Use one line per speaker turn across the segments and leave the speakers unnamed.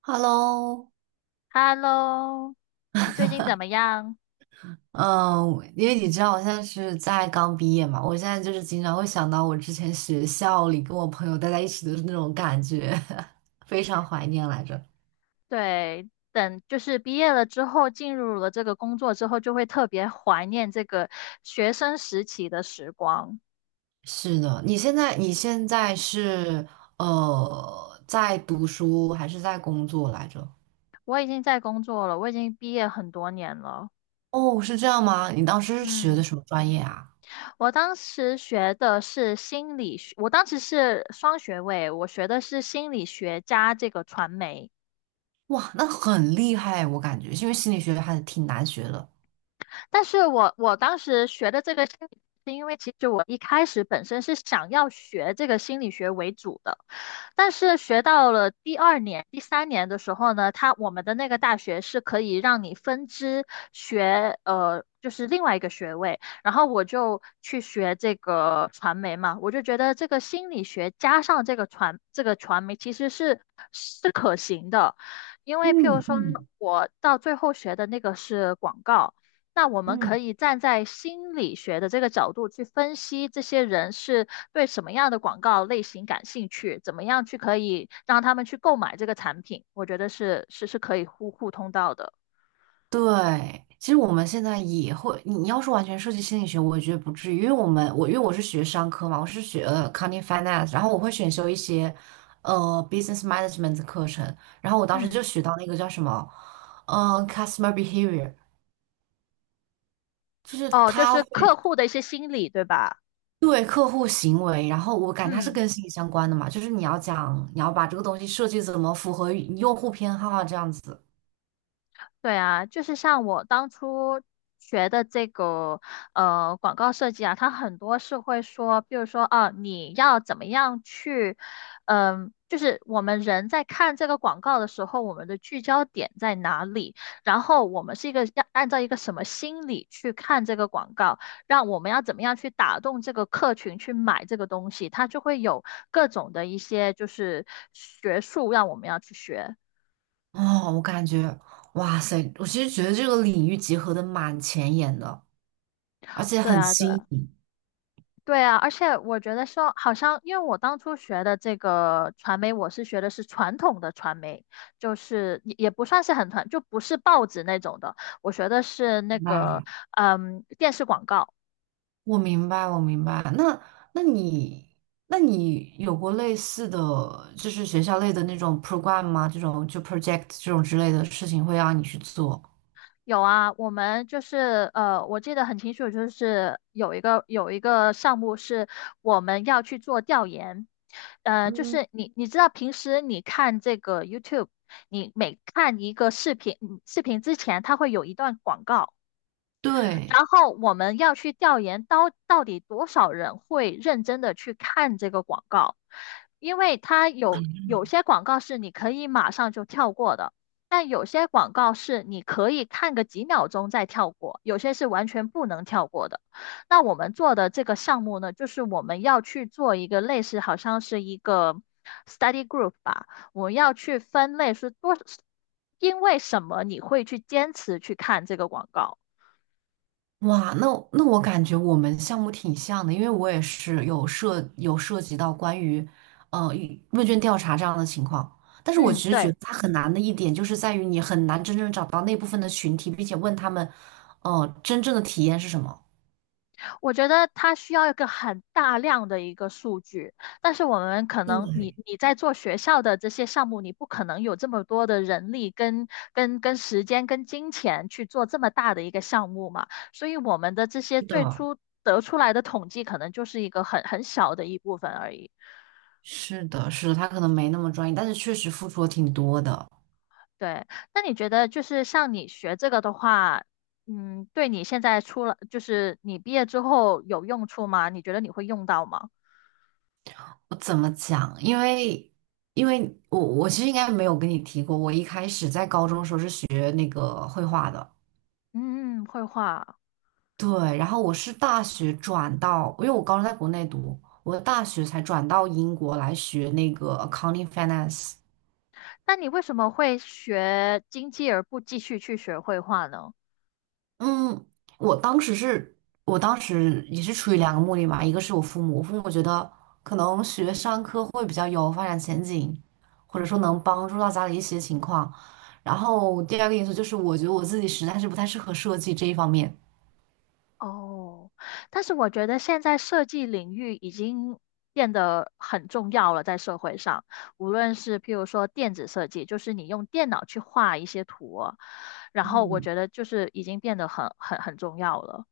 Hello。
Hello，你最近怎么样？
嗯，因为你知道我现在是在刚毕业嘛，我现在就是经常会想到我之前学校里跟我朋友待在一起的那种感觉，非常怀念来着。
对，等就是毕业了之后，进入了这个工作之后，就会特别怀念这个学生时期的时光。
是的，你现在是在读书还是在工作来着？
我已经在工作了，我已经毕业很多年了。
哦，是这样吗？你当时是学的
嗯，
什么专业啊？
我当时学的是心理学，我当时是双学位，我学的是心理学加这个传媒。
哇，那很厉害，我感觉，因为心理学还是挺难学的。
但是我当时学的这个心理学，是因为其实我一开始本身是想要学这个心理学为主的，但是学到了第二年、第三年的时候呢，我们的那个大学是可以让你分支学。就是另外一个学位，然后我就去学这个传媒嘛，我就觉得这个心理学加上这个传媒其实是是可行的，因为譬如
嗯
说
嗯
我到最后学的那个是广告，那我们可
嗯。
以站在心理学的这个角度去分析这些人是对什么样的广告类型感兴趣，怎么样去可以让他们去购买这个产品，我觉得是可以互通到的。
对，其实我们现在也会，你要是完全涉及心理学，我也觉得不至于，因为我是学商科嘛，我是学accounting finance,然后我会选修一些呃 business management 的课程，然后我当时
嗯，
就学到那个叫什么，customer behavior,就是
哦，就
他
是
会
客户的一些心理，对吧？
对客户行为，然后我感觉它是
嗯。
跟心理相关的嘛，就是你要把这个东西设计怎么符合用户偏好啊这样子。
对啊，就是像我当初学的这个广告设计啊，它很多是会说，比如说啊，你要怎么样去，就是我们人在看这个广告的时候，我们的聚焦点在哪里，然后我们是一个要按照一个什么心理去看这个广告，让我们要怎么样去打动这个客群去买这个东西，它就会有各种的一些就是学术让我们要去学。
哦，我感觉哇塞，我其实觉得这个领域结合的蛮前沿的。而且
对
很
啊，对
新
啊
颖。
对啊，而且我觉得说，好像因为我当初学的这个传媒，我是学的是传统的传媒，就是也不算是很传，就不是报纸那种的。我学的是那
明白，
个，电视广告。
我明白那那你那你有过类似的，就是学校类的那种 program 吗？这种就 project 这种之类的事情会让你去做？
有啊，我们就是我记得很清楚，就是有一个项目是我们要去做调研，就
嗯，
是你知道平时你看这个 YouTube,你每看一个视频，视频之前它会有一段广告。
对。
然后我们要去调研到底多少人会认真的去看这个广告，因为它有些广告是你可以马上就跳过的，但有些广告是你可以看个几秒钟再跳过，有些是完全不能跳过的。那我们做的这个项目呢，就是我们要去做一个类似，好像是一个 study group 吧，我们要去分类是多，因为什么你会去坚持去看这个广告。
哇，那我感觉我们项目挺像的，因为我也是有有涉及到关于问卷调查这样的情况，但是我
嗯，
其实觉
对。
得它很难的一点就是在于你很难真正找到那部分的群体，并且问他们，真正的体验是什么。
我觉得它需要一个很大量的一个数据，但是我们可能你
对，
你在做学校的这些项目，你不可能有这么多的人力跟时间跟金钱去做这么大的一个项目嘛，所以我们的这些
是
最
的，
初得出来的统计可能就是一个很小的一部分而已。
是的，他可能没那么专业，但是确实付出了挺多的。
对，那你觉得就是像你学这个的话，嗯，对你现在出了，就是你毕业之后有用处吗？你觉得你会用到吗？
我怎么讲？因为我其实应该没有跟你提过，我一开始在高中的时候是学那个绘画的，
嗯，绘画。
对，然后我是大学转到，因为我高中在国内读，我大学才转到英国来学那个 accounting finance。
那你为什么会学经济而不继续去学绘画呢？
嗯，我当时是，我当时也是出于两个目的嘛，一个是我父母觉得可能学商科会比较有发展前景，或者说能帮助到家里一些情况。然后第二个因素就是，我觉得我自己实在是不太适合设计这一方面。
哦，但是我觉得现在设计领域已经变得很重要了，在社会上，无论是譬如说电子设计，就是你用电脑去画一些图哦然后我
嗯，
觉得就是已经变得很重要了。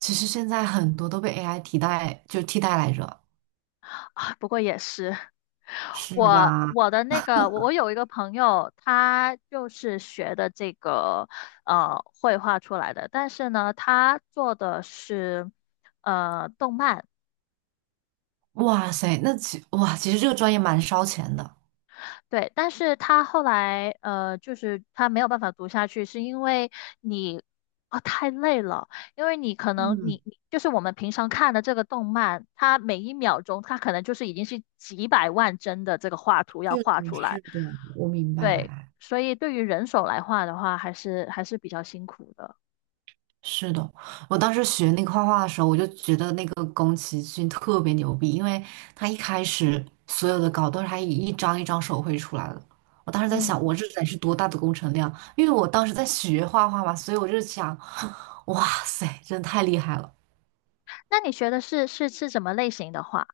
其实现在很多都被 AI 替代，就替代来着。
啊不过也是。
是
我
吧？
我的那个，我我有一个朋友，他就是学的这个绘画出来的，但是呢，他做的是动漫，
哇塞，那其哇，其实这个专业蛮烧钱的。
对，但是他后来就是他没有办法读下去，是因为你啊、太累了，因为你可能
嗯，
你就是我们平常看的这个动漫，它每一秒钟它可能就是已经是几百万帧的这个画图要
是
画
的，
出来，
我明
对，
白。
所以对于人手来画的话，还是比较辛苦的。
是的，我当时学那个画画的时候，我就觉得那个宫崎骏特别牛逼，因为他一开始所有的稿都是他一张一张手绘出来的。我当时在
嗯，
想，我这得是多大的工程量？因为我当时在学画画嘛，所以我就想，哇塞，真的太厉害了！
那你学的是什么类型的画？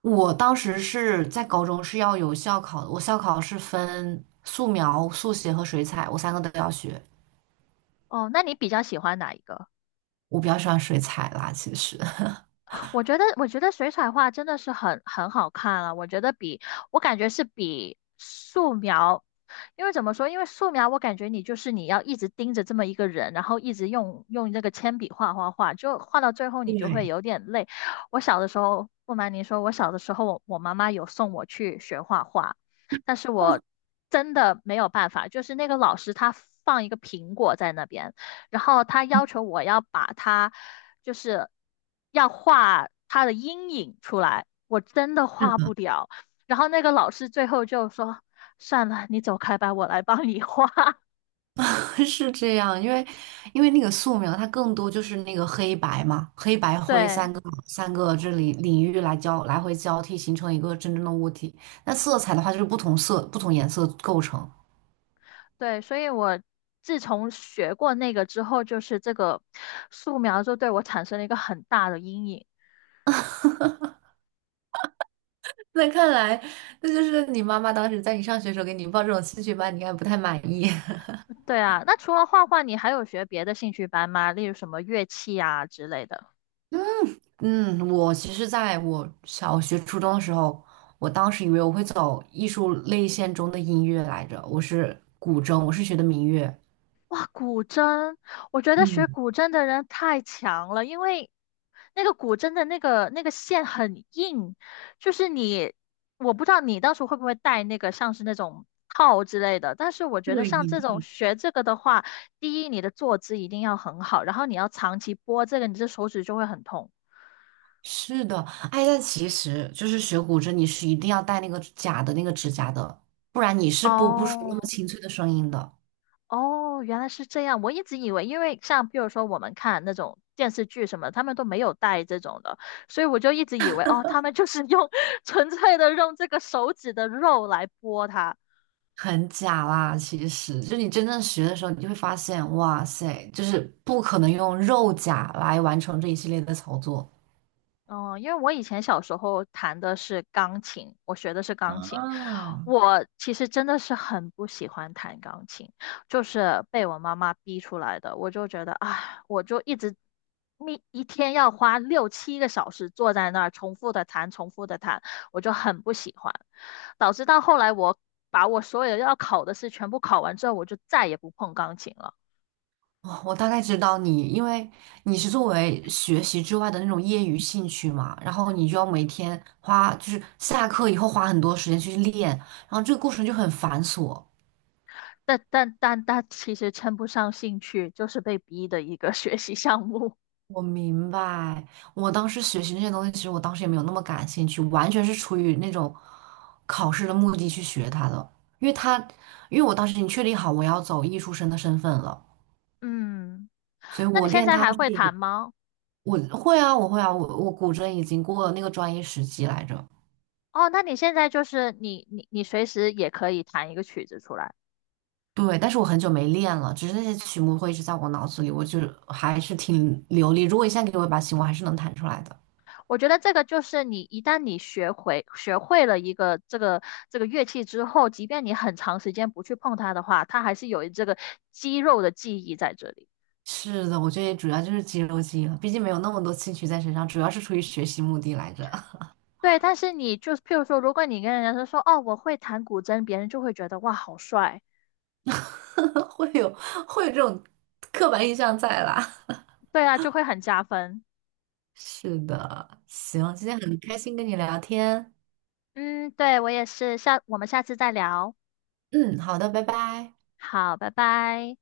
我当时是在高中是要有校考的，我校考是分素描、速写和水彩，我三个都要学。
哦，那你比较喜欢哪一个？
我比较喜欢水彩啦，其实。
我觉得水彩画真的是很好看了、我感觉是比素描，因为怎么说？因为素描我感觉你就是你要一直盯着这么一个人，然后一直用这个铅笔画画画，就画到最后你就会
对，
有点累。我小的时候，不瞒您说，我小的时候我妈妈有送我去学画画，但是我真的没有办法，就是那个老师他放一个苹果在那边。然后他
嗯。
要求我要把他，就是要画他的阴影出来，我真的画不了。然后那个老师最后就说："算了，你走开吧，我来帮你画。
是这样，因为那个素描，它更多就是那个黑白嘛，黑白灰
对
三个这里领域来交来回交替，形成一个真正的物体。那色彩的话，就是不同色不同颜色构成。
对，所以我自从学过那个之后，就是这个素描就对我产生了一个很大的阴影。
那看来，那就是你妈妈当时在你上学的时候给你报这种兴趣班，你应该不太满意。
对啊，那除了画画，你还有学别的兴趣班吗？例如什么乐器啊之类的？
嗯，我其实在我小学、初中的时候，我当时以为我会走艺术类线中的音乐来着，我是古筝，我是学的民乐。
古筝，我觉得学
嗯，
古筝的人太强了，因为那个古筝的那个线很硬，就是你，我不知道你到时候会不会带那个像是那种套之类的，但是我觉得
对，
像这种学这个的话，第一你的坐姿一定要很好，然后你要长期拨这个，你的手指就会很痛。
是的，哎，但其实就是学古筝，你是一定要戴那个假的那个指甲的，不然你是播不出那么
哦，
清脆的声音的，
哦，原来是这样。我一直以为，因为像比如说我们看那种电视剧什么，他们都没有带这种的，所以我就一直以为，哦，他们就是用 纯粹的用这个手指的肉来剥它。
很假啦。其实，就你真正学的时候，你就会发现，哇塞，就是不可能用肉甲来完成这一系列的操作。
嗯，因为我以前小时候弹的是钢琴，我学的是钢琴。
啊，
我其实真的是很不喜欢弹钢琴，就是被我妈妈逼出来的。我就觉得，啊，我就一直一天要花六七个小时坐在那儿重复的弹，重复的弹，我就很不喜欢。导致到后来，我把我所有要考的试全部考完之后，我就再也不碰钢琴了。
哦，我大概知道你，因为你是作为学习之外的那种业余兴趣嘛，然后你就要每天花，就是下课以后花很多时间去练，然后这个过程就很繁琐。
但其实称不上兴趣，就是被逼的一个 学习项目。
我明白，我当时学习那些东西，其实我当时也没有那么感兴趣，完全是出于那种考试的目的去学它的。因为它，因为我当时已经确定好我要走艺术生的身份了，
嗯，
所以
那
我
你现
练
在
它是
还会弹
以
吗？
我会啊，我古筝已经过了那个专业时级来着。
哦，那你现在就是你随时也可以弹一个曲子出来。
对，但是我很久没练了，只是那些曲目会一直在我脑子里，我就还是挺流利。如果一下给我一把琴，我还是能弹出来的。
我觉得这个就是你一旦你学会了一个这个乐器之后，即便你很长时间不去碰它的话，它还是有这个肌肉的记忆在这里。
是的，我觉得主要就是肌肉记忆了，毕竟没有那么多兴趣在身上，主要是出于学习目的来着，
对，但是你就是，譬如说，如果你跟人家说哦我会弹古筝，别人就会觉得哇好帅，
会有会有这种刻板印象在啦。
对啊，就会很加分。
是的，行，今天很开心跟你聊天，
嗯，对，我也是，我们下次再聊。
嗯，好的，拜拜。
好，拜拜。